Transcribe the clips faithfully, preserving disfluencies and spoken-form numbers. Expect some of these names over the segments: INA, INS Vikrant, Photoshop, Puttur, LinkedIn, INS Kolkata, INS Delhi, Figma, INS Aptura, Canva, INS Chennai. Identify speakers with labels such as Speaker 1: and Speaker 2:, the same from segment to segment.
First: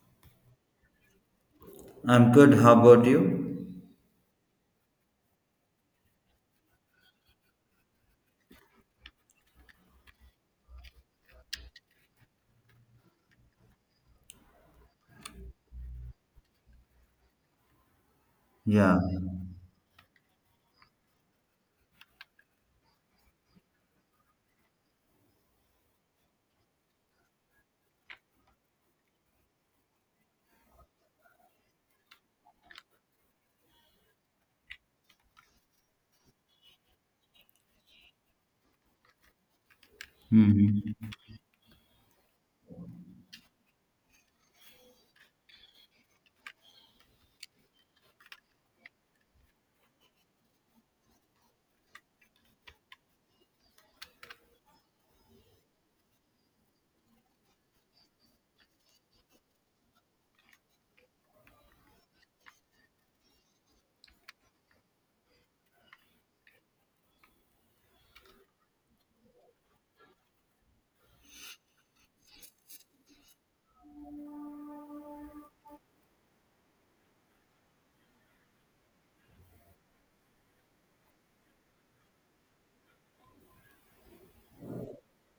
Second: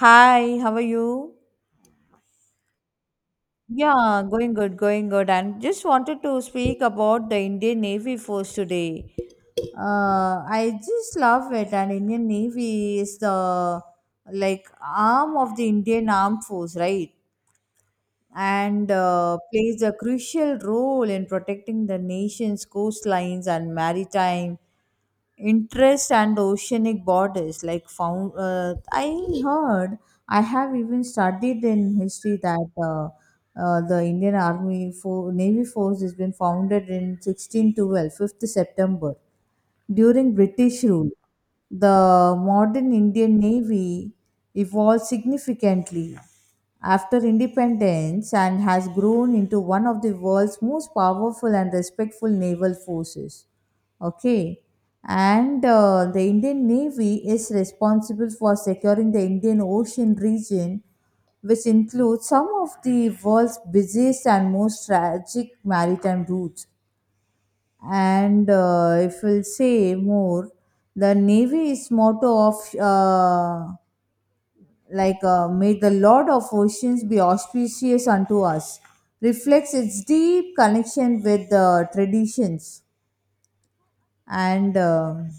Speaker 1: Hi, how are you?
Speaker 2: I'm good. How about you?
Speaker 1: Yeah, going good, going good. And just wanted to speak about the Indian Navy Force today. Uh, I just love it, and Indian Navy is the like arm of the Indian Armed Force, right? And
Speaker 2: Yeah.
Speaker 1: uh, plays a crucial role in protecting the nation's coastlines and maritime interest and oceanic borders like found uh, i heard i have even studied in history that uh, uh, the indian army for navy force has been founded in sixteen twelve fifth september during British
Speaker 2: Hmm.
Speaker 1: rule. The modern Indian Navy evolved significantly after independence and has grown into one of the world's most powerful and respectful naval forces. Okay, and uh, the Indian Navy is responsible for securing the Indian Ocean region, which includes some of the world's busiest and most tragic maritime routes. And uh, if we'll say more, the navy's motto of uh, like uh, may the lord of oceans be auspicious unto us reflects its deep connection with the traditions. And um,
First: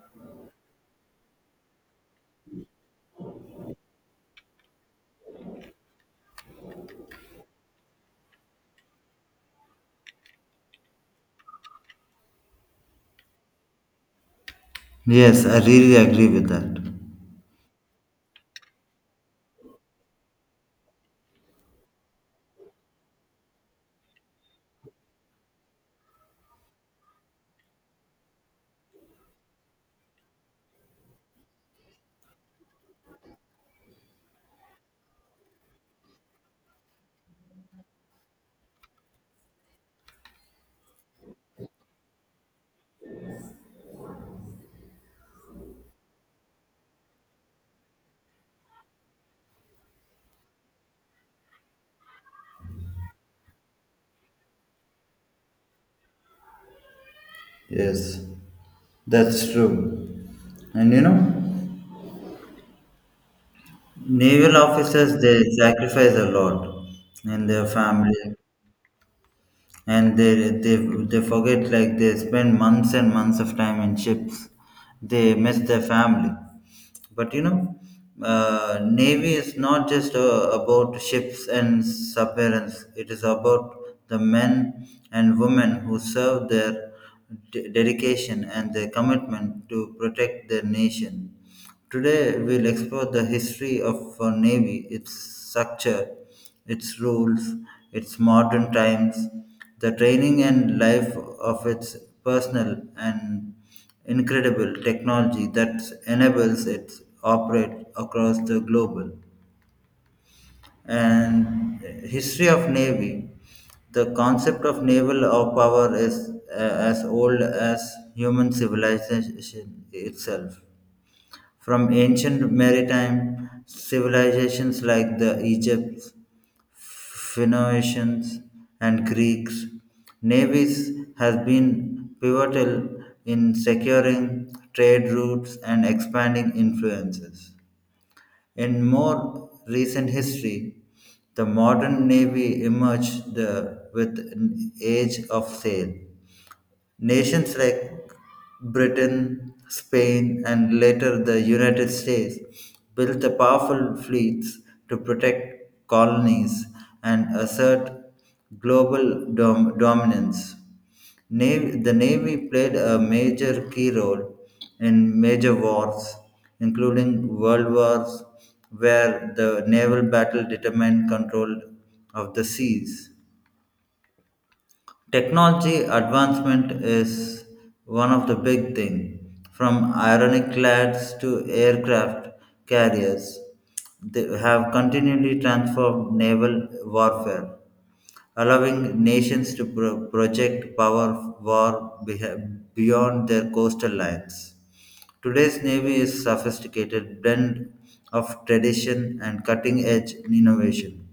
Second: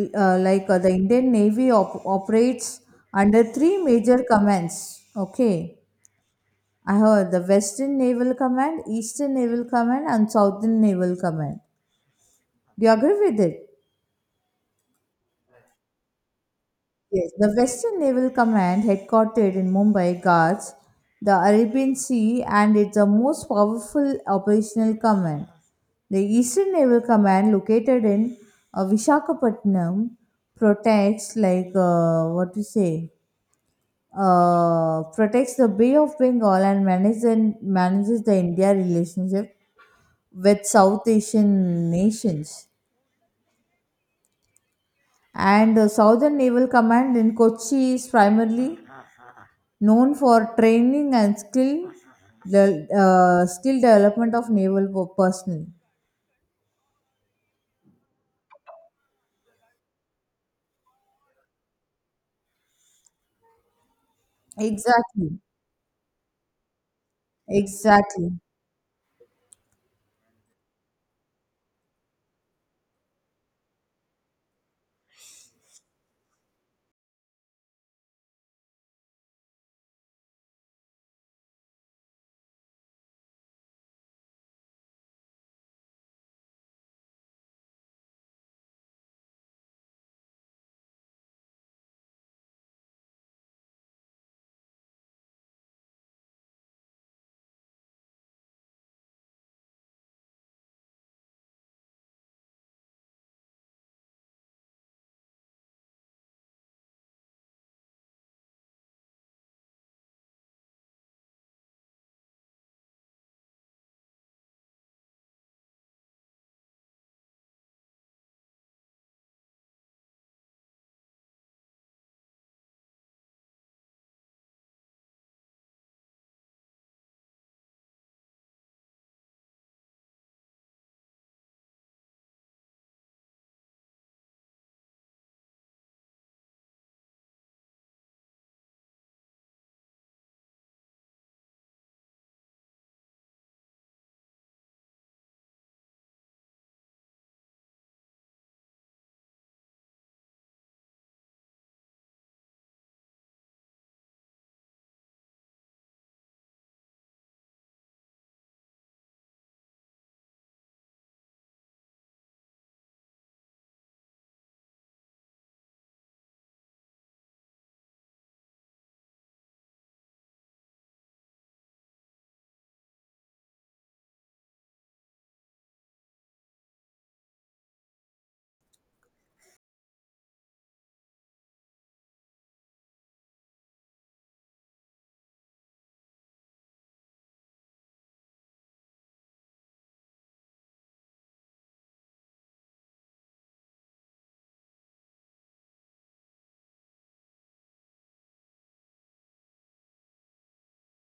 Speaker 1: l- uh, like uh, the indian navy op- operates under three major commands, okay? I heard the western naval command, eastern naval command, and southern naval command. Do you agree with it?
Speaker 2: Yes, I really agree with that.
Speaker 1: Yes, the Western Naval Command, headquartered in Mumbai, guards the Arabian Sea, and it's the most powerful operational command. The Eastern Naval Command, located in uh, Visakhapatnam, protects, like uh, what to say, uh, protects the Bay of Bengal and manages manages the India relationship with South Asian nations. And the Southern Naval Command in Kochi is primarily known for training and skill, the uh, skill development of naval po- personnel.
Speaker 2: Yes, that's true. And you know, naval officers they
Speaker 1: exactly
Speaker 2: sacrifice a lot in their family,
Speaker 1: exactly
Speaker 2: and they they they forget like they spend months and months of time in ships. They miss their family. But you know, uh, navy is not just uh, about ships and submarines. It is about the men and women who serve their de- dedication and their commitment to protect their nation. Today, we'll explore the history of our Navy, its structure, its rules, its modern times, the training and life of its personnel, and incredible technology that enables it to operate across the global. And history of Navy. The concept of naval or power is uh, as old as human civilization itself. From ancient maritime civilizations like the Egypt, Phoenicians, and Greeks, navies has been pivotal in securing trade routes and expanding influences. In more recent history, the modern navy emerged the, with an age of sail. Nations like Britain, Spain, and later the United States built the powerful fleets to protect colonies and assert global dom- dominance. Nav- the Navy played a major key role in major wars, including World Wars, where the naval battle determined control of the seas. Technology advancement is one of the big things. From ironclads to aircraft carriers, they have continually transformed naval warfare, allowing nations to pro- project power of war beha- beyond their coastal lines. Today's navy is sophisticated blend of tradition and cutting edge innovation.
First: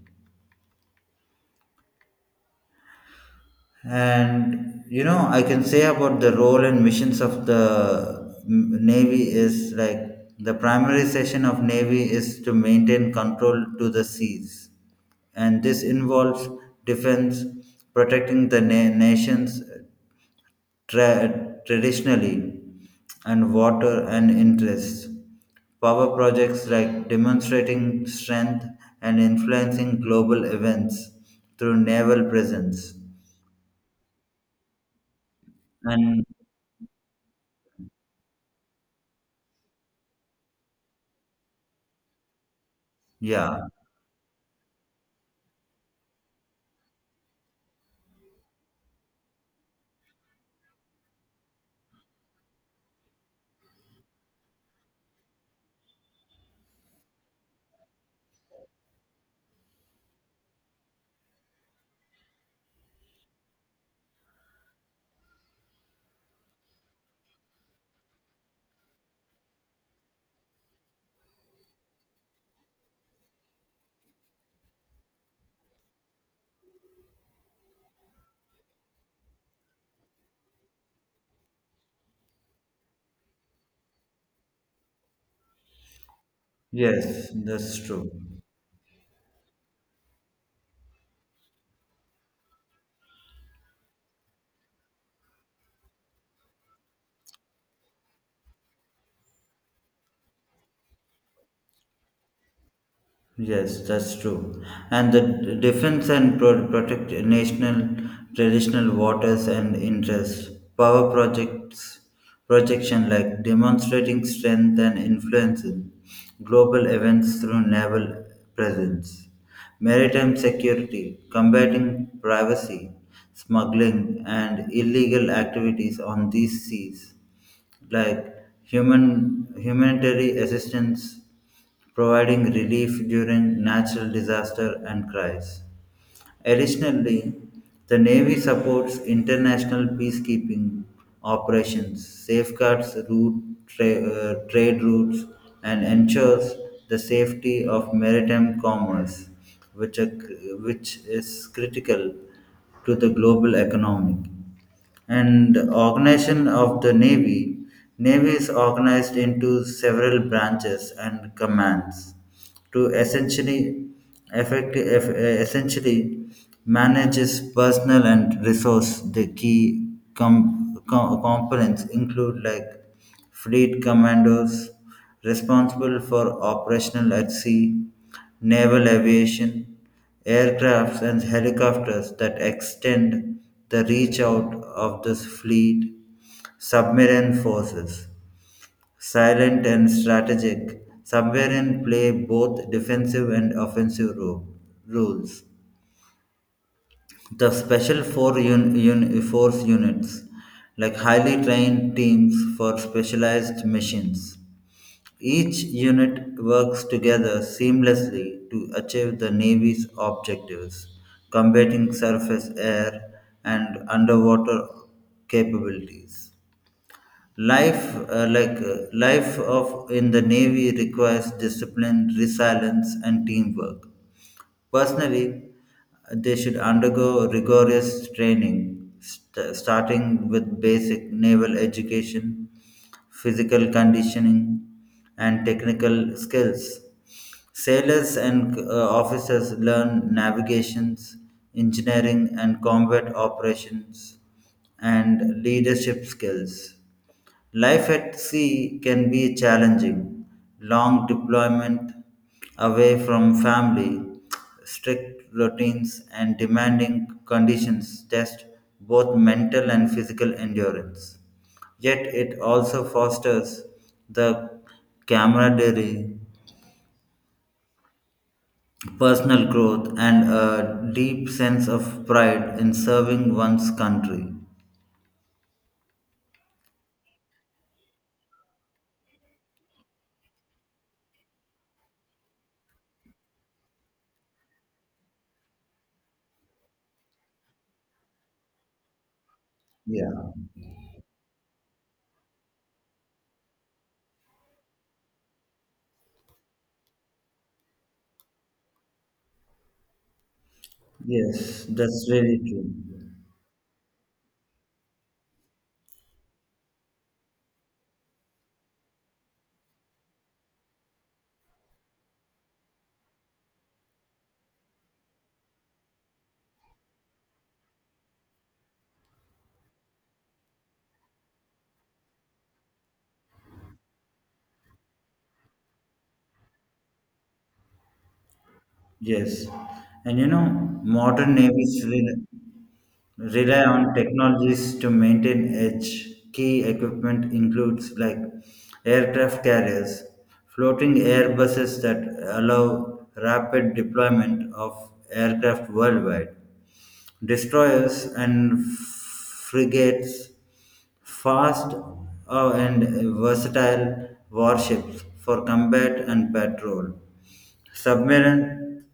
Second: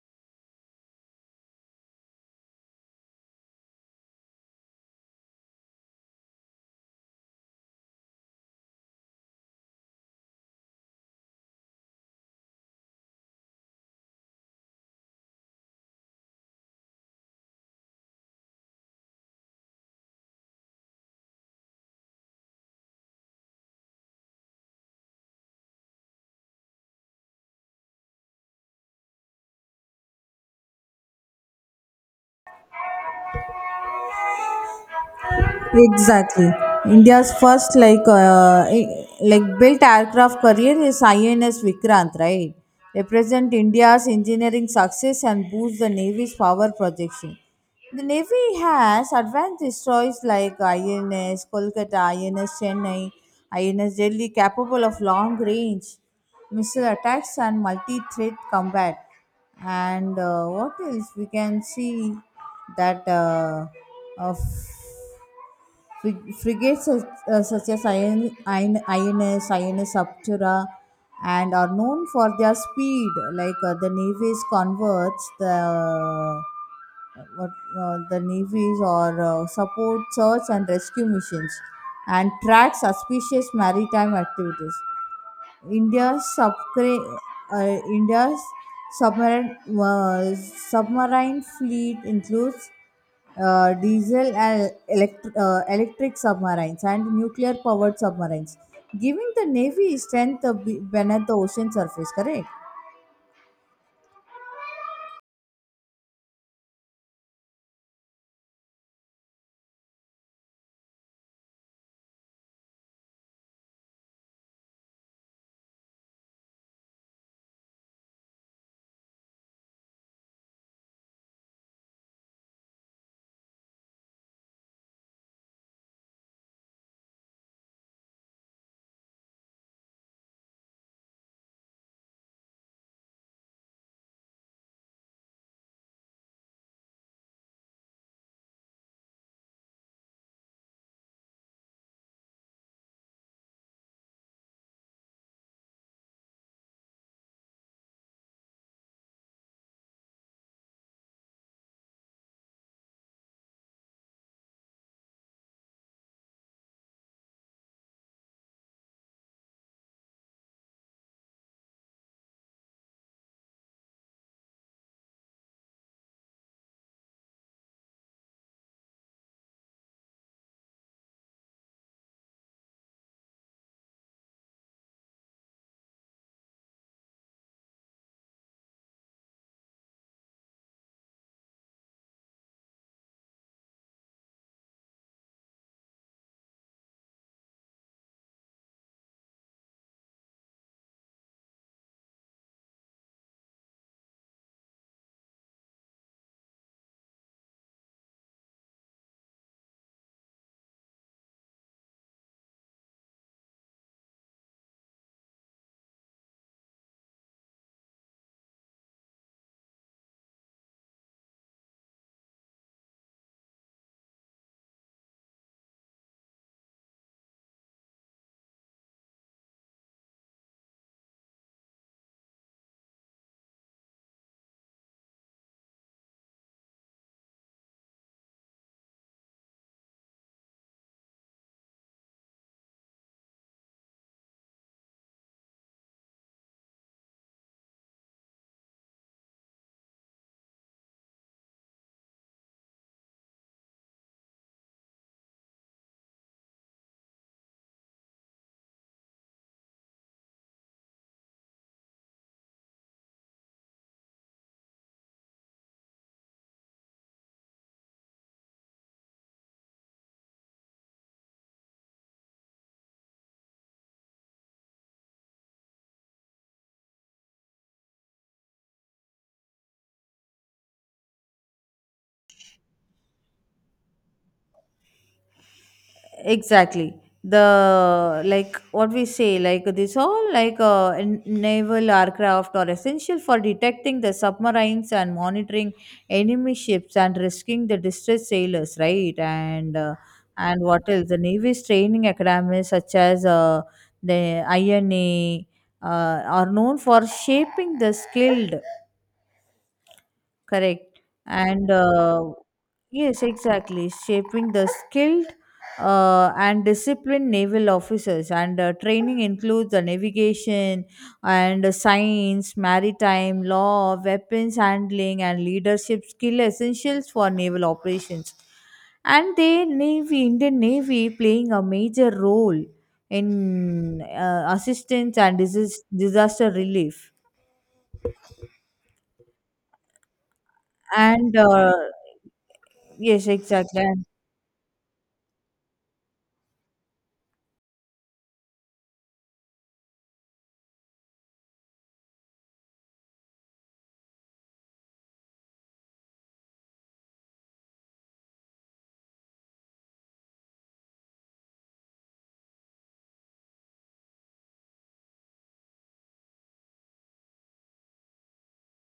Speaker 2: And you know, I can say about the role and missions of the mm, Navy is like the primary session of Navy is to maintain control to the seas, and this involves defense, protecting the na- nations tra- traditionally, and water and interests. Power projects like demonstrating strength and influencing global events through naval presence and
Speaker 1: Exactly. India's first like uh, like built aircraft carrier is I N S Vikrant, right? Represent
Speaker 2: yeah,
Speaker 1: India's engineering success and boost the Navy's power projection. The Navy has advanced destroyers like I N S Kolkata, I N S Chennai, I N S Delhi, capable of long range missile attacks and multi-threat combat. And uh, what else we can see that uh, of Frig- frigates, such, uh, such as IN, IN, INS, INS Aptura, and are known for their speed. Like uh, the navies converts the what, uh, the navies or uh, support search and rescue missions, and track suspicious maritime activities. India's subcra-
Speaker 2: yes,
Speaker 1: uh,
Speaker 2: that's true.
Speaker 1: India's submarine, uh, submarine fleet includes uh, diesel and elect- uh, electric submarines and nuclear powered submarines, giving the navy strength uh, be- beneath the ocean surface. Correct.
Speaker 2: Yes, that's true. And the d- defense and pro- protect national traditional waters and interests. Power projects projection like demonstrating strength and influencing global events through naval presence. Maritime security, combating privacy, smuggling, and illegal activities on these seas like human humanitarian assistance providing relief during natural disaster and crises. Additionally, the Navy supports international peacekeeping operations, safeguards route tra- uh, trade routes, and ensures the safety of maritime commerce, which, are, which is critical to the global economy and organization of the navy. Navy is organized into several branches and commands to essentially effect, eff- essentially manages personnel and resource the key com, com, components include like fleet commandos responsible for operational at sea, naval aviation aircrafts and helicopters that extend the reach out of this fleet, submarine forces, silent and strategic. Submarine play both defensive and offensive ro- roles. The special four un, un, force units, like highly trained teams for specialized missions. Each unit works together seamlessly to achieve the Navy's objectives, combating surface, air, and underwater capabilities. Life, uh, like uh, life of in the Navy, requires discipline, resilience, and teamwork. Personally, they should undergo rigorous training, st- starting with basic naval education, physical conditioning, and technical skills. Sailors and uh, officers learn navigations, engineering, and combat operations, and leadership skills. Life at sea can be challenging. Long deployment away from family, strict routines, and demanding conditions test both mental and physical endurance. Yet it also fosters the camaraderie, personal growth, and a deep sense of pride in serving one's country.
Speaker 1: Exactly, the like what we say, like this all, like uh, n- naval aircraft are essential for detecting the submarines and monitoring enemy ships and rescuing the distressed sailors, right? And uh,
Speaker 2: Yeah,
Speaker 1: and what else, the navy's training academies such as uh, the I N A uh, are known for shaping the skilled. Correct.
Speaker 2: yes,
Speaker 1: And
Speaker 2: that's
Speaker 1: uh,
Speaker 2: really true.
Speaker 1: yes, exactly. Shaping the skilled uh, and disciplined naval officers. And uh, training includes the navigation and uh, science, maritime law, weapons handling, and leadership skill essentials for naval operations. And the Navy, Indian Navy, playing a major role in uh, assistance and disis- disaster relief.
Speaker 2: Yes, and you know, modern
Speaker 1: And uh,
Speaker 2: navies rely,
Speaker 1: yes,
Speaker 2: rely
Speaker 1: exactly.
Speaker 2: on
Speaker 1: And
Speaker 2: technologies to maintain edge. Key equipment includes like aircraft carriers, floating airbuses that allow rapid deployment of aircraft worldwide, destroyers and frigates. Fast uh, and versatile warships for combat and patrol. Submarine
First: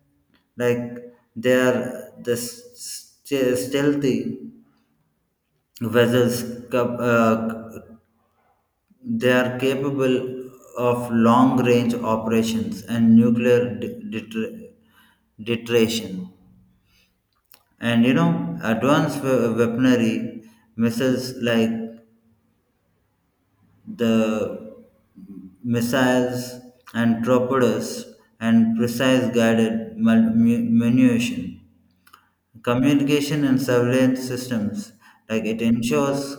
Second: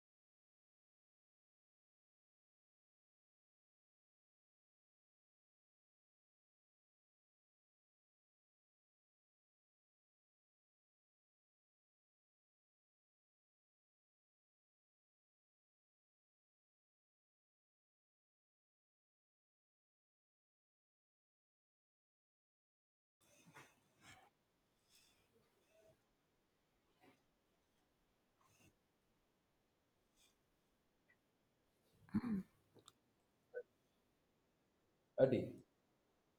Speaker 2: like they are the st- stealthy vessels cap- uh, they are capable of long range operations and nuclear de- deter- deterrence. And you know, advanced we- weaponry missiles like the missiles and torpedoes and precise guided mul- mu- munition. Communication and surveillance systems, like it ensures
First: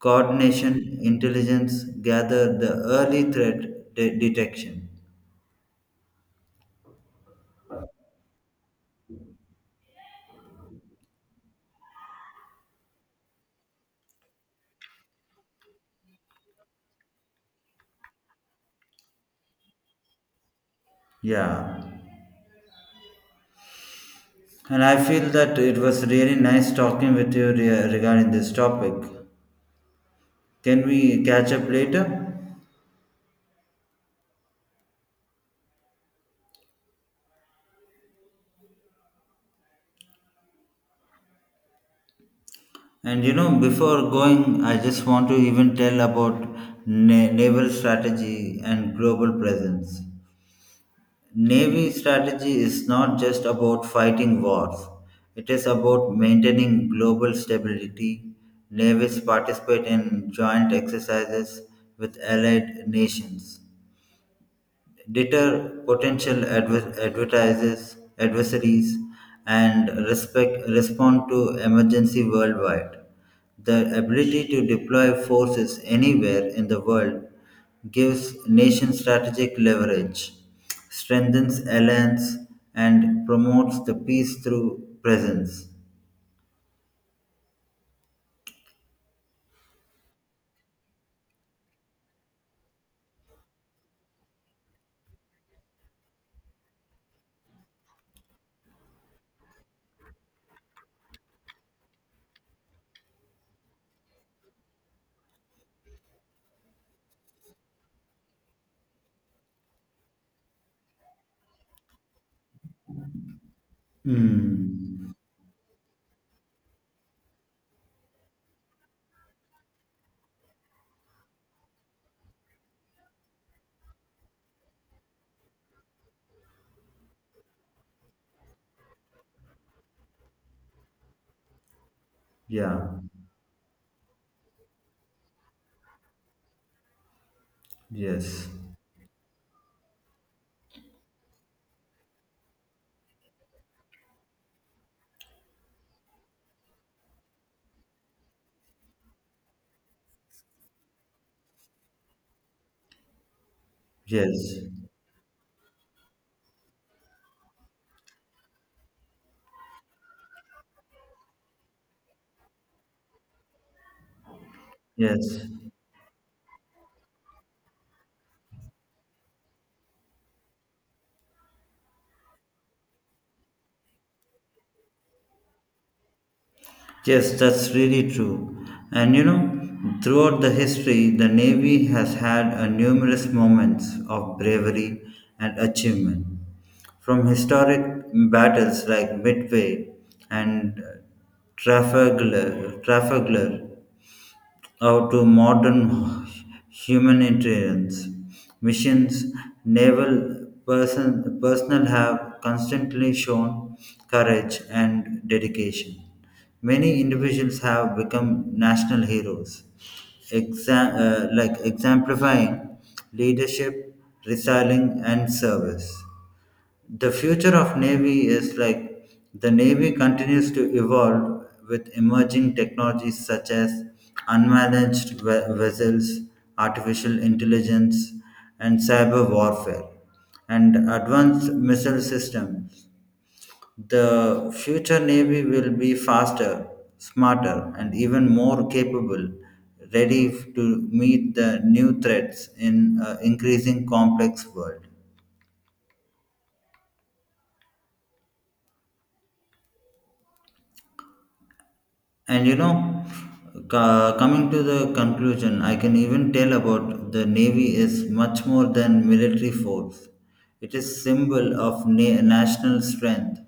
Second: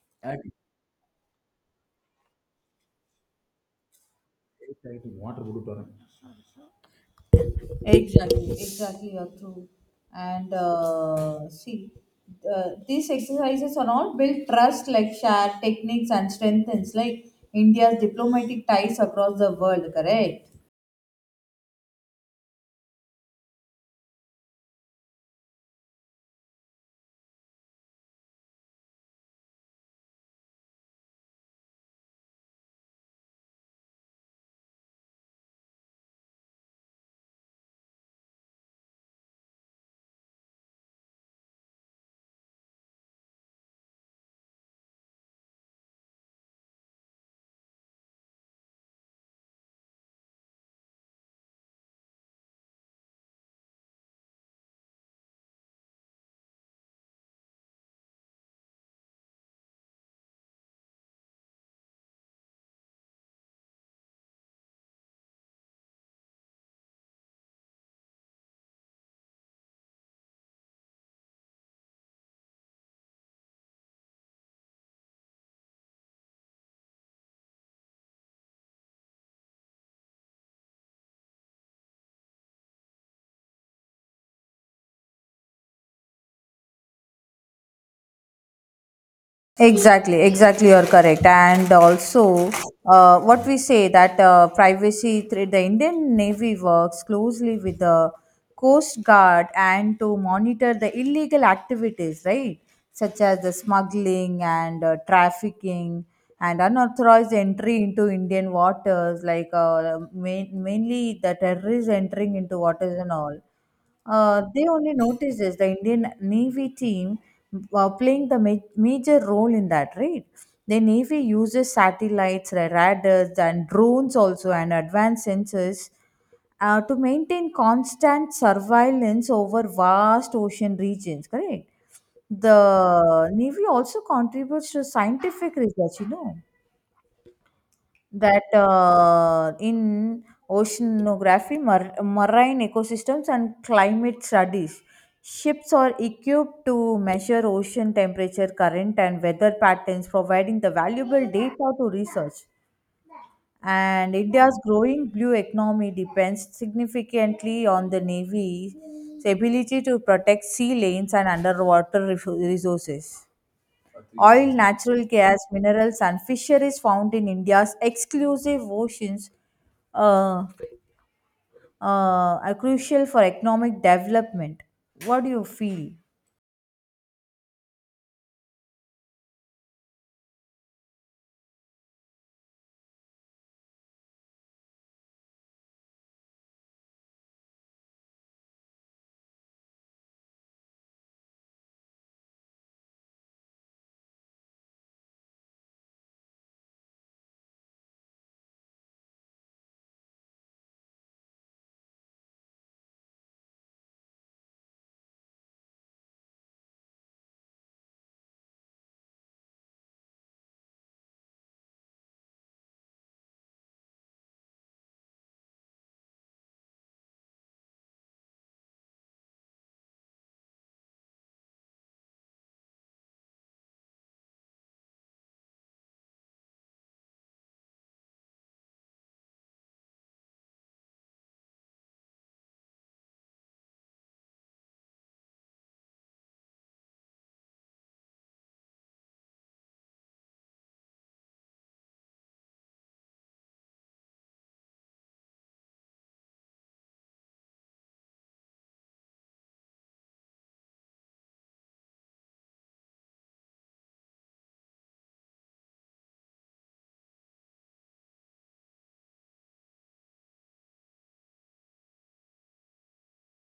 Speaker 2: coordination, intelligence, gather the early threat de- detection.
Speaker 1: exactly, exactly, you're true. And uh, see, uh, these exercises are all build trust, like share techniques and strengthens like India's diplomatic ties across the world. Correct.
Speaker 2: Yeah, and I feel that it was really nice talking with you re- regarding this topic. Can we catch up later? And you know, before going, I just want to even tell about na- naval strategy and global presence. Navy strategy is not just about fighting wars, it is about maintaining global stability. Navies participate in joint exercises with allied nations, deter potential adver- advertisers, adversaries, and respect, respond to emergency worldwide. The ability to deploy forces anywhere in the world gives nation strategic leverage, strengthens alliance, and promotes the peace through presence.
Speaker 1: Exactly, exactly, you're correct. And also, uh, what we say that uh, privacy, thre- the Indian Navy works closely with the Coast Guard and to monitor the illegal activities, right? Such as the smuggling and uh, trafficking and unauthorized entry into Indian waters, like uh, main, mainly the terrorists entering into waters and all. Uh, they
Speaker 2: Hmm.
Speaker 1: only noticed this, the Indian Navy team uh, playing the ma- major role in that, right? The Navy uses satellites, ra- radars, and drones also, and advanced sensors uh, to maintain constant surveillance over vast ocean regions, correct?
Speaker 2: Yeah.
Speaker 1: The Navy also contributes to scientific research, you know, that
Speaker 2: Yes.
Speaker 1: uh, in oceanography, mar- marine ecosystems, and climate studies, ships are equipped to measure ocean temperature, current, and weather patterns, providing the valuable data to research. And India's
Speaker 2: Yes.
Speaker 1: growing blue economy depends significantly on the Navy's ability to protect sea lanes and underwater ref- resources. Oil, natural gas,
Speaker 2: Yes.
Speaker 1: minerals, and fisheries found in India's exclusive oceans uh, uh, are crucial for economic development. What do you feel?
Speaker 2: Yes, that's really true. And you know, throughout the history, the Navy has had a numerous moments of bravery and achievement. From historic battles like Midway and Trafalgar, Trafalgar or to modern humanitarians. Missions, naval person, personnel have constantly shown courage and dedication. Many individuals have become national heroes, exa- uh, like exemplifying leadership, resilient, and service the future of navy is like the navy continues to evolve with emerging technologies such as unmanaged ve- vessels, artificial intelligence and cyber warfare and advanced missile systems. The future navy will be faster, smarter and even more capable, ready to meet the new threats in an increasing complex world. And you know, co- coming to the conclusion, I can even tell about the Navy is much more than military force. It is symbol of na- national strength,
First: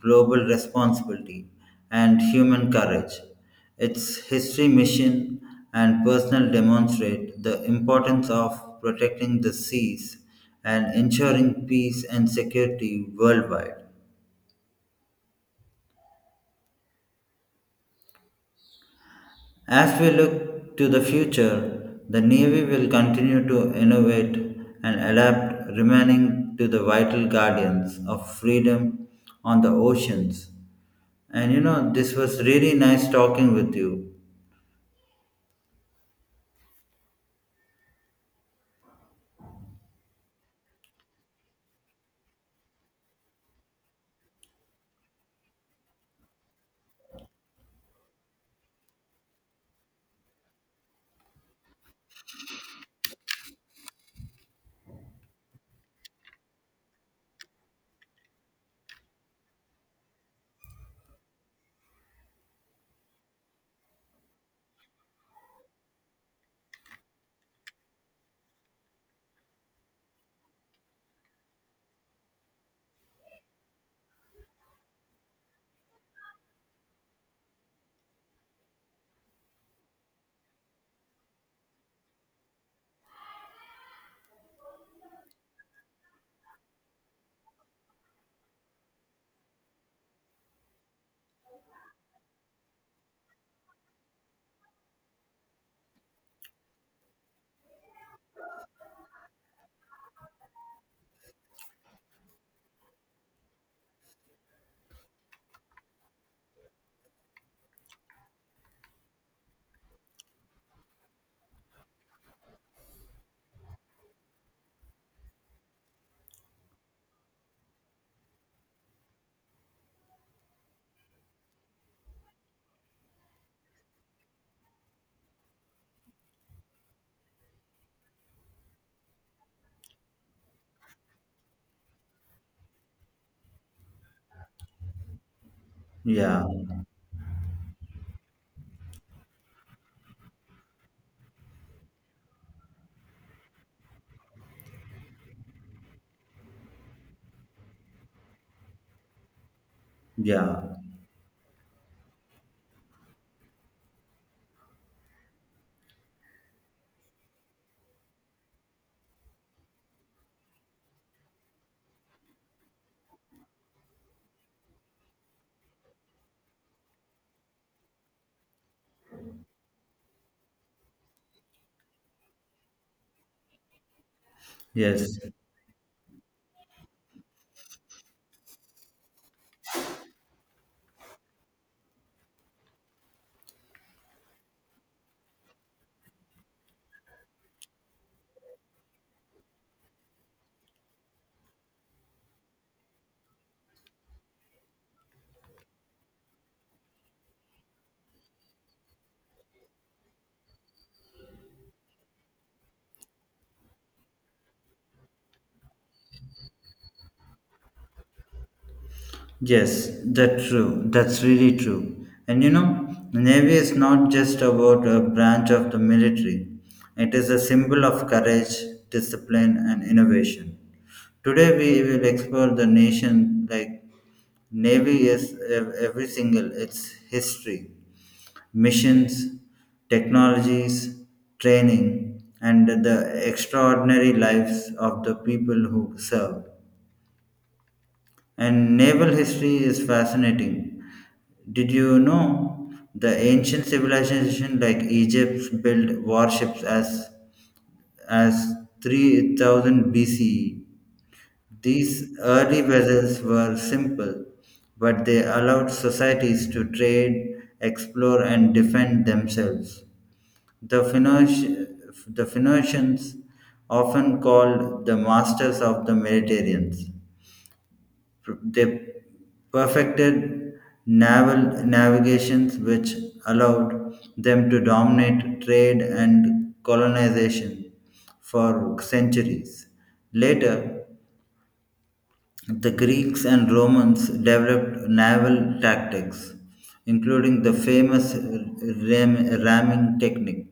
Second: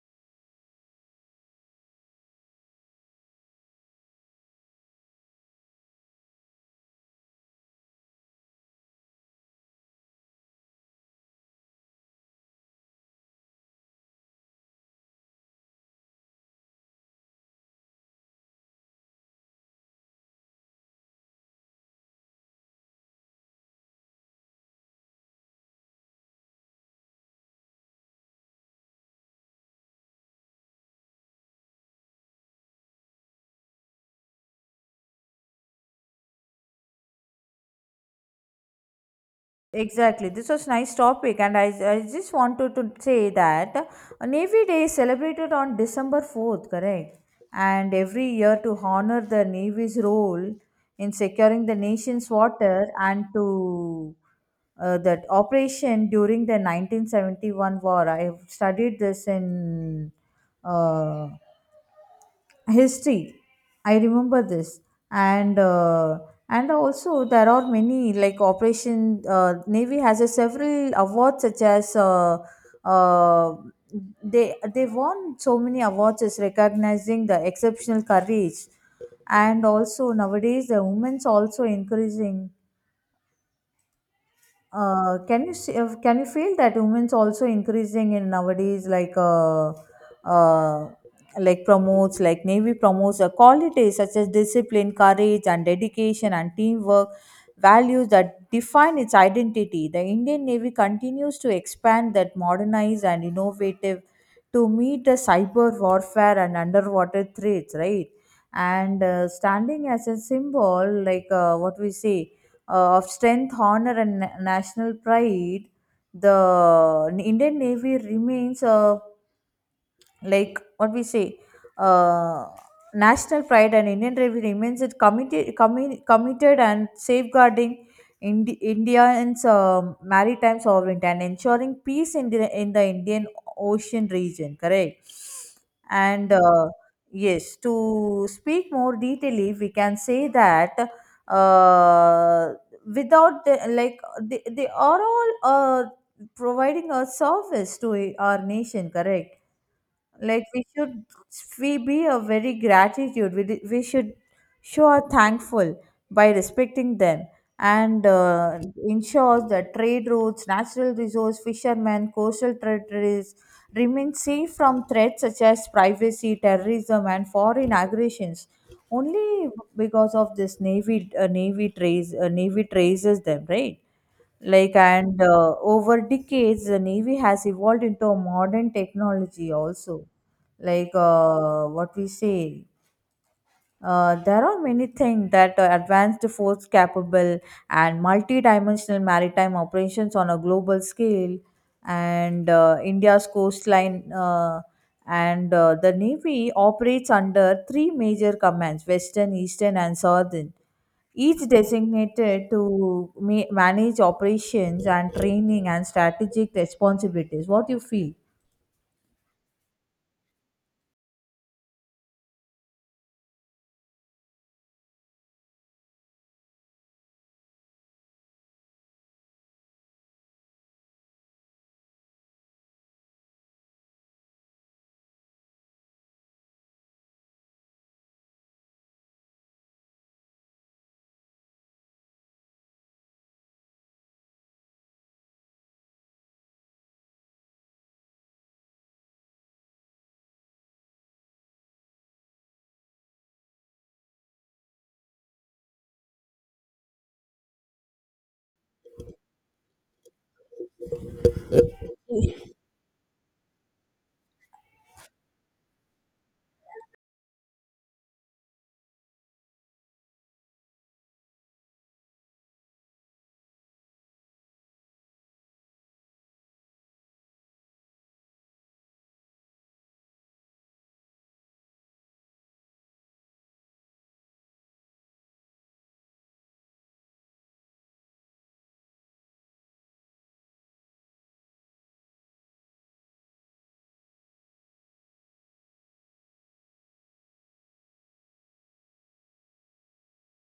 Speaker 2: global responsibility, and human courage. Its history, mission, and personal demonstrate the importance of protecting the seas and ensuring peace and security worldwide. As we look to the future, the Navy will continue to innovate and adapt, remaining to the vital guardians of freedom on the oceans. And you know, this was really nice talking with you.
Speaker 1: Exactly. This was nice topic, and I, I just wanted to say that uh, Navy Day is celebrated on December fourth, correct? And every year to honor the Navy's role in securing the nation's water and to uh, that operation during the nineteen seventy-one war. I have studied this in uh, history. I remember this. And uh, and also there are many like operation, uh, navy has a several awards such as uh, uh, they they won so many awards as recognizing the exceptional courage. And also nowadays the women's also increasing. Uh, can you see, uh, can you feel that women's also increasing in nowadays, like uh, uh, like promotes, like navy promotes uh, qualities such as discipline, courage, and dedication, and teamwork, values that define its identity. The Indian Navy continues to expand, that modernize and innovative to meet the cyber warfare and underwater threats, right? And uh, standing as a symbol, like uh, what we say, uh, of strength, honor, and na- national pride, the Indian Navy remains a, like what we say, uh, national pride and indian bravery remains it committed, commi- committed and safeguarding Indi- India's um maritime sovereignty and ensuring peace in the, in the indian ocean region, correct? And
Speaker 2: Yeah,
Speaker 1: uh, yes, to speak more detailedly we can say that uh, without the, like they, they are all uh, providing a service to our nation, correct? Like
Speaker 2: yeah,
Speaker 1: we should, we be a very gratitude, we, di- we should show our thankful by respecting them. And uh, ensure that trade routes, natural resource, fishermen, coastal territories remain safe from threats such as privacy, terrorism, and foreign aggressions only because of this navy. Uh, navy trace uh, Navy traces them, right? Like,
Speaker 2: yes.
Speaker 1: and uh, over decades the navy has evolved into a modern technology also, like uh, what we say, uh, there are many things that uh, advanced force capable and multi-dimensional maritime operations on a global scale. And uh, india's coastline, uh, and uh, the navy operates under three major commands: western, eastern, and southern, each designated to ma- manage operations and training and strategic responsibilities. What do you feel?
Speaker 2: Yes, that's true. That's really true. And you know, Navy is not just about a branch of the military, it is a symbol of courage, discipline, and innovation. Today, we will explore the nation like Navy is ev- every single its history, missions, technologies, training, and the extraordinary lives of the people who serve. And naval history is fascinating. Did you know the ancient civilization like Egypt built warships as as three thousand B C E? These early vessels were simple, but they allowed societies to trade, explore, and defend themselves. The, Phoenici- the Phoenicians, often called the masters of the Mediterranean, they perfected naval navigations which allowed them to dominate trade and colonization for centuries. Later, the Greeks and Romans developed naval tactics, including the famous ram- ramming technique,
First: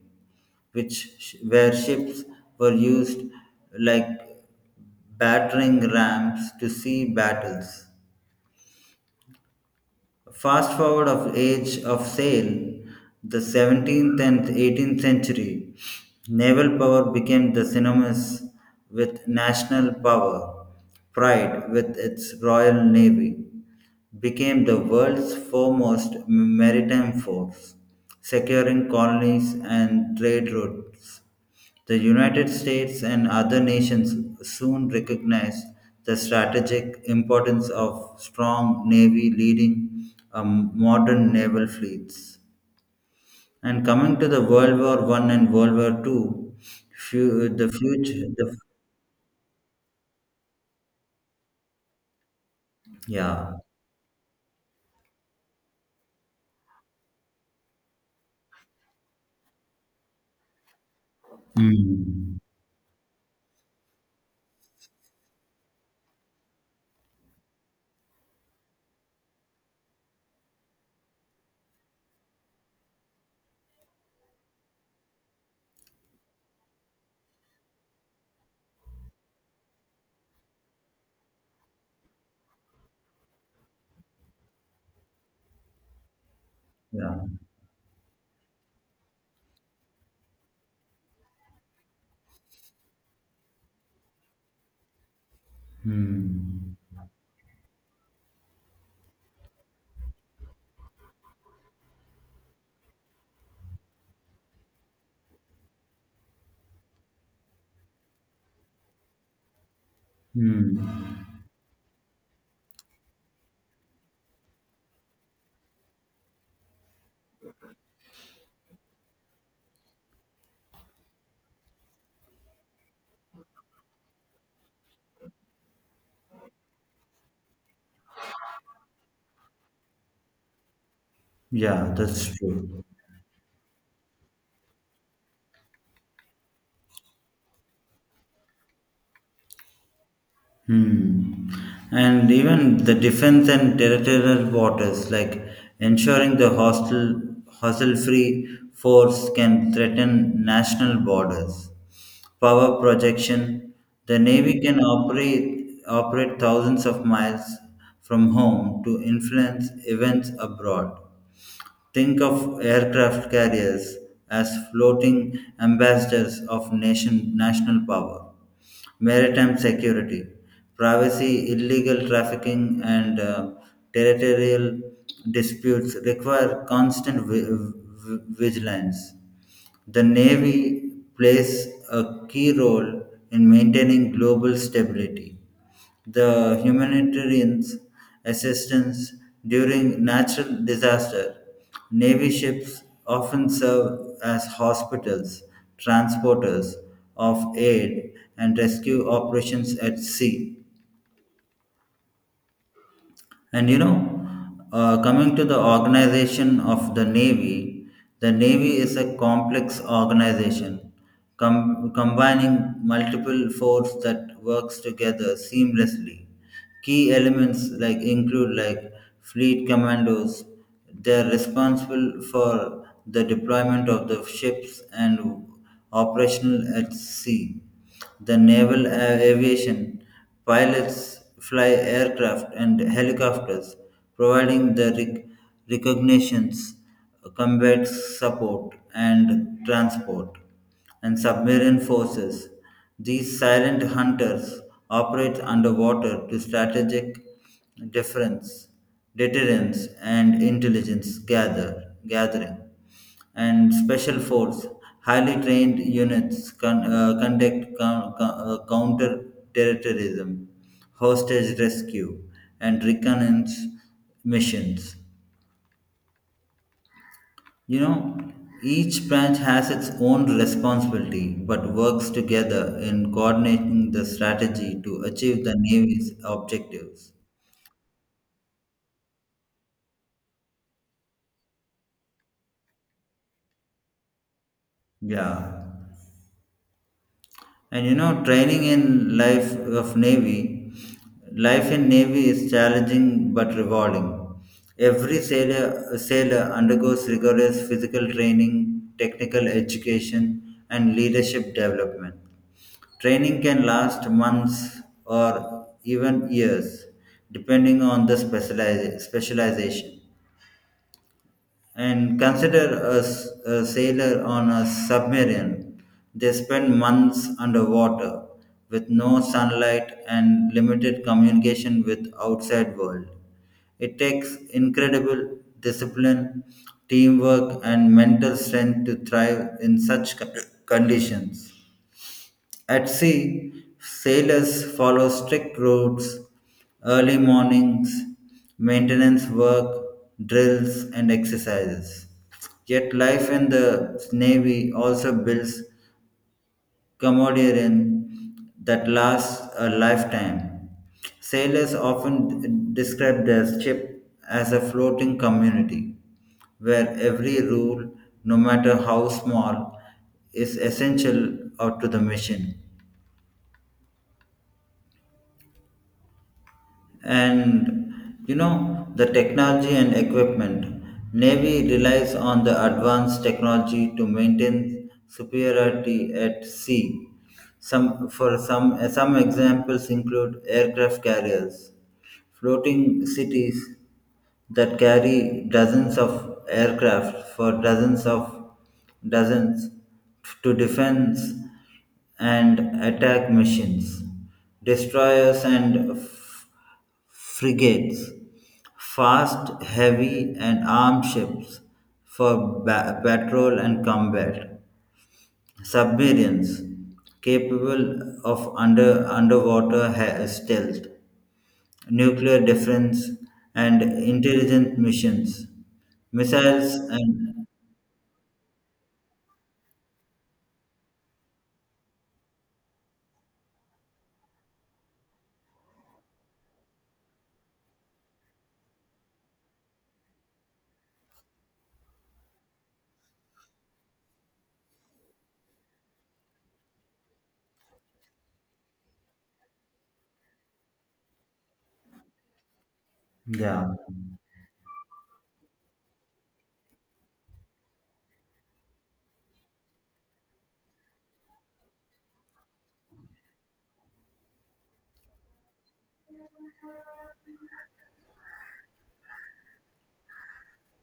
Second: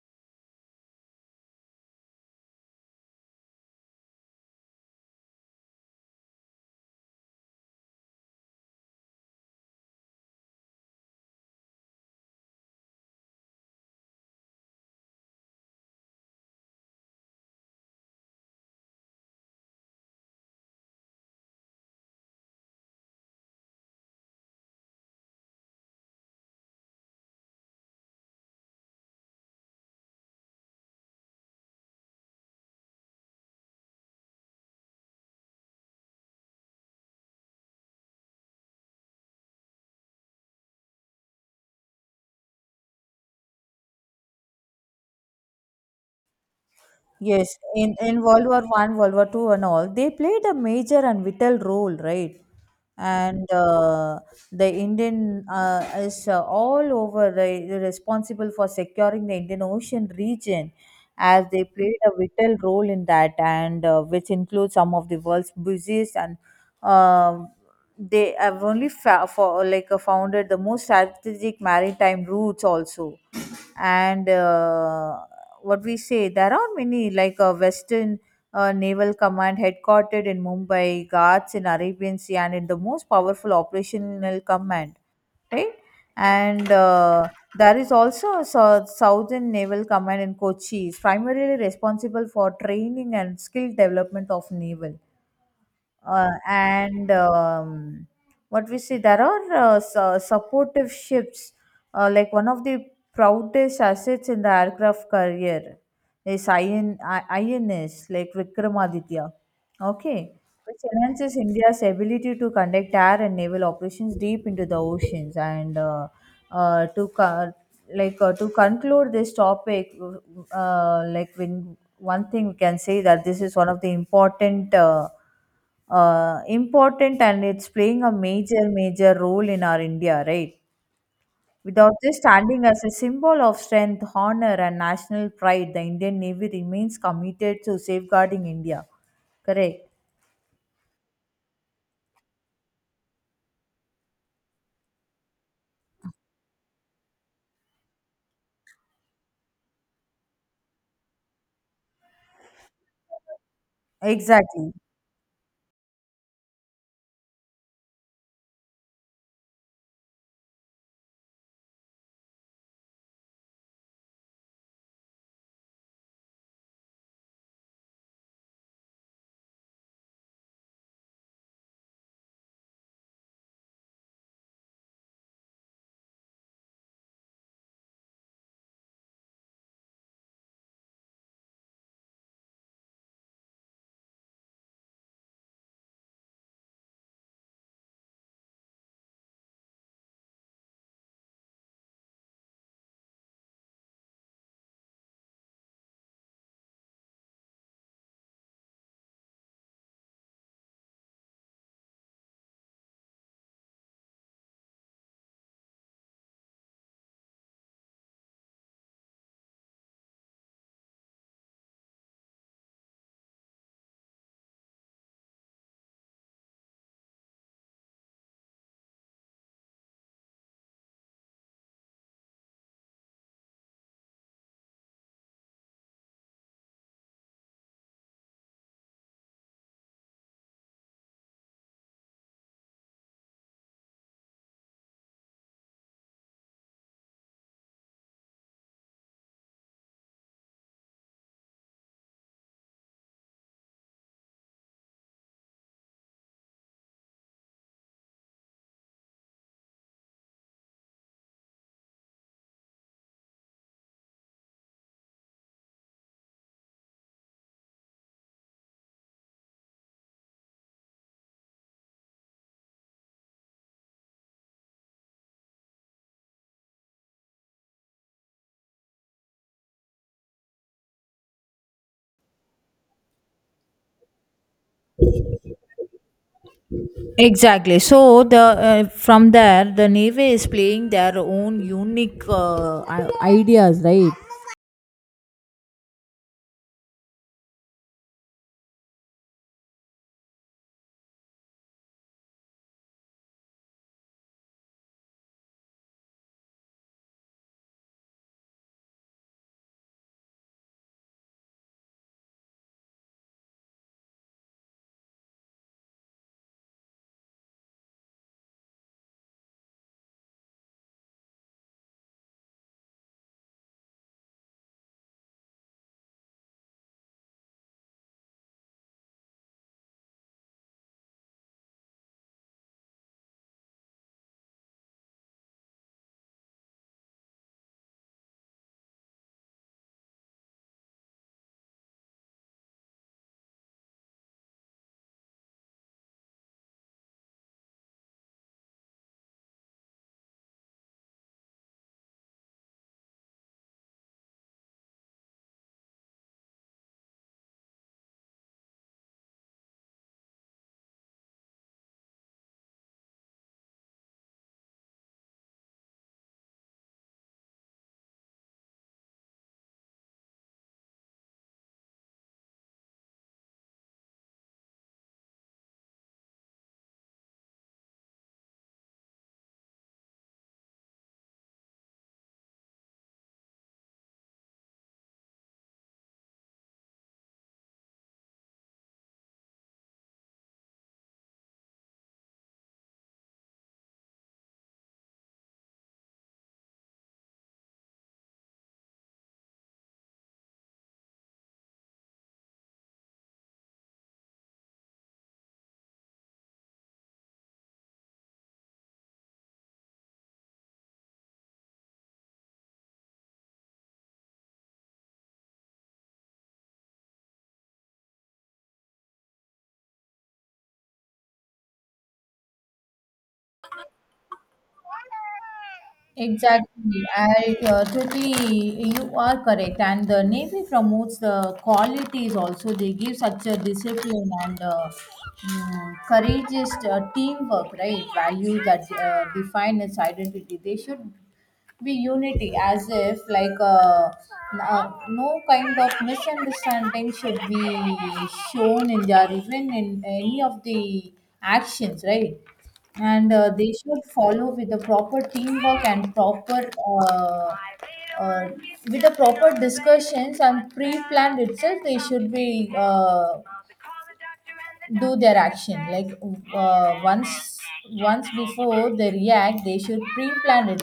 Speaker 2: which sh- where ships were used like battering rams to sea battles. Fast forward of age of sail, the seventeenth and eighteenth century, naval power became the synonymous with national power. Pride, with its Royal Navy, became the world's foremost maritime force, securing colonies and trade routes. The United States and other nations soon recognized the strategic importance of strong navy leading a modern naval fleets. And coming to the World War One and World War Two, few,
Speaker 1: Yes,
Speaker 2: the
Speaker 1: in, in
Speaker 2: future,
Speaker 1: World
Speaker 2: the
Speaker 1: War One, World War Two, and all, they played a major and vital role, right? And
Speaker 2: yeah.
Speaker 1: uh, the Indian uh, is uh, all over the, the responsible for securing the Indian Ocean region, as they played a
Speaker 2: Hmm.
Speaker 1: vital role in that, and uh, which includes some of the world's busiest and um, they have only fa- for like uh, founded the most strategic maritime routes also. And Uh, what we say, there are many, like uh, Western uh, Naval Command headquartered in Mumbai, Guards in Arabian Sea, and in the most powerful operational command, right? And
Speaker 2: Yeah.
Speaker 1: uh, there is also a Sou- Southern Naval Command in Kochi, is primarily responsible for training and skill development of naval. Uh,
Speaker 2: Hmm.
Speaker 1: and um, what we see, there are uh, su- supportive ships, uh, like one of the proudest assets in the aircraft career is I N, I- INS like Vikramaditya, okay, which
Speaker 2: Hmm.
Speaker 1: enhances India's ability to conduct air and naval operations deep into the oceans. And uh, uh, to co- like uh, to conclude this topic, uh, like when one thing we can say that this is one of the important, uh, uh, important, and it's playing a major, major role in our India, right? Without
Speaker 2: Yeah,
Speaker 1: this,
Speaker 2: that's
Speaker 1: standing as
Speaker 2: true.
Speaker 1: a symbol of strength, honor, and national pride, the Indian Navy remains committed to safeguarding India. Correct.
Speaker 2: Hmm. And even the defense and territorial waters, like ensuring the hostile, hostile-free force can threaten national borders. Power projection, the Navy
Speaker 1: Exactly.
Speaker 2: can operate, operate thousands of miles from home to influence events abroad. Think of aircraft carriers as floating ambassadors of nation, national power, maritime security, privacy, illegal trafficking, and uh, territorial disputes require constant vi- vi- vigilance. The Navy plays a key role in maintaining global stability the humanitarian assistance during natural disaster. Navy ships often serve as hospitals, transporters of aid, and rescue operations at sea. And you know, uh, coming to the organization of the Navy, the Navy is a complex organization com- combining multiple forces that works together seamlessly. Key elements like include like fleet commandos. They are responsible for the deployment of the ships and operational at sea. The naval a- aviation pilots fly aircraft and helicopters, providing the rec- recognitions, combat support, and transport. And submarine forces. These silent hunters operate underwater to strategic difference, deterrence, and intelligence gather, gathering and special force, highly trained units con- uh, conduct con- con- uh, counter-terrorism, hostage rescue, and reconnaissance missions. You know, each branch has its own responsibility but works together in coordinating the strategy to achieve the Navy's objectives.
Speaker 1: Exactly. So the uh, from there, the Navy is playing their own unique uh, i- ideas, right?
Speaker 2: Yeah. And you know, training in life of Navy, life in Navy is challenging but rewarding. Every sailor, sailor undergoes rigorous physical training, technical education, and leadership development. Training can last months or even years, depending on the specializa- specialization and consider a, s- a sailor on a submarine. They spend months underwater with no sunlight and limited communication with outside world. It takes incredible discipline, teamwork, and mental strength to thrive in such co- conditions. At sea, sailors follow strict routes, early mornings, maintenance work, drills, and exercises. Yet life in the Navy also builds camaraderie that lasts a lifetime. Sailors often describe their ship as a floating community where every rule, no matter how small, is essential out to the mission. And you know the technology and equipment, navy relies on the advanced technology to maintain superiority at sea. Some for some some examples include aircraft carriers, floating cities that carry dozens of aircraft for dozens of dozens to defense and attack missions, destroyers and f- frigates, fast, heavy, and armed ships for ba- patrol and combat. Submarines capable of under underwater ha- stealth, nuclear defense, and intelligent missions, missiles
Speaker 1: Exactly.
Speaker 2: and
Speaker 1: I uh, totally, you are correct. And the Navy promotes the qualities also. They give such a discipline and uh, mm, courageous uh, teamwork, right? Value that uh, define its identity. They should be unity as if like uh, n- uh, no kind of misunderstanding should be shown in their, even in any of the actions, right? And uh,
Speaker 2: yeah,
Speaker 1: they should follow with the proper teamwork and proper, uh, uh, with the proper discussions and pre-planned itself. They should be, uh, do their action like uh, once once before they react they should pre-plan it,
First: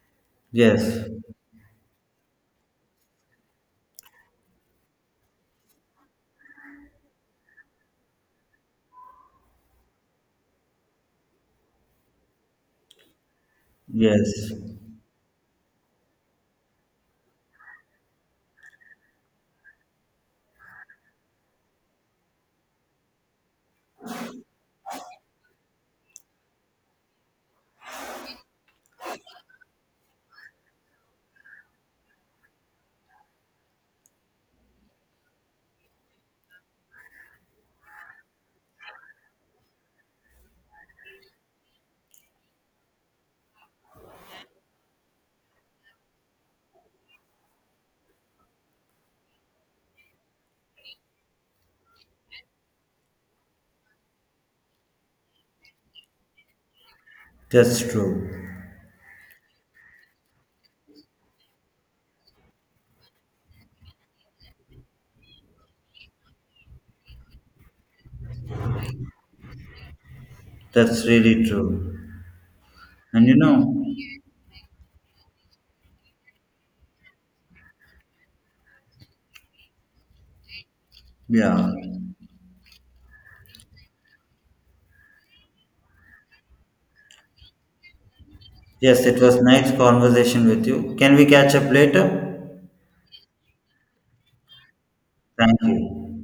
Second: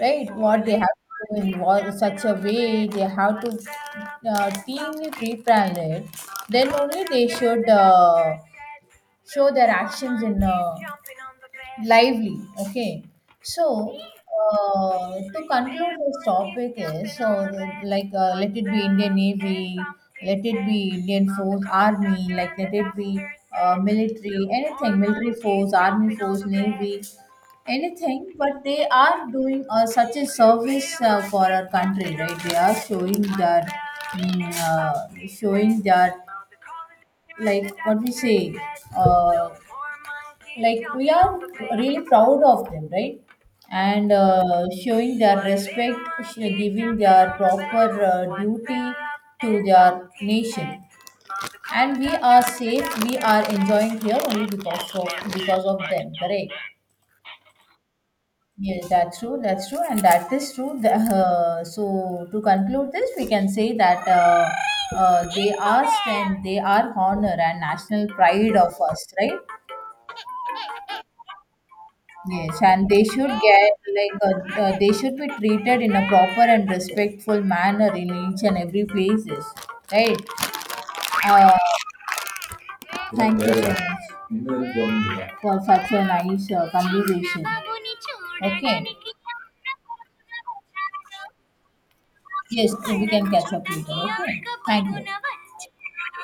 Speaker 1: right? What they have
Speaker 2: yes,
Speaker 1: to involve in wa- such a way they have to uh, keenly pre-plan it. Then only they should uh, show their actions in uh, lively, okay? So
Speaker 2: yes,
Speaker 1: uh, to conclude this topic is so, like uh, let it be indian navy, let it be indian force army, like let it be uh, military, anything, military force, army force, navy, anything, but they are doing uh, such a service uh, for our country, right? They are showing their mm, uh, showing their, like what we say, uh, like we are really proud of them, right? And uh, showing their respect, sh- giving their proper uh, duty to their nation. And we are safe, we are enjoying here only because of because of them, correct?
Speaker 2: that's true.
Speaker 1: Yes, that's true that's true and that is true The- uh, so to conclude this we can say that uh, uh, they are strength, they are honor and national pride of us, right?
Speaker 2: That's really true.
Speaker 1: Yes, and they
Speaker 2: And
Speaker 1: should
Speaker 2: you
Speaker 1: get,
Speaker 2: know,
Speaker 1: like uh, uh, they should be treated in a proper and respectful manner in each and every places, right? Uh,
Speaker 2: yeah,
Speaker 1: Thank you so much for such a nice uh, conversation. Okay,
Speaker 2: yes, it was nice conversation with you. Can we catch up later?
Speaker 1: yes, we can catch up later. Okay, thank you.
Speaker 2: Thank you.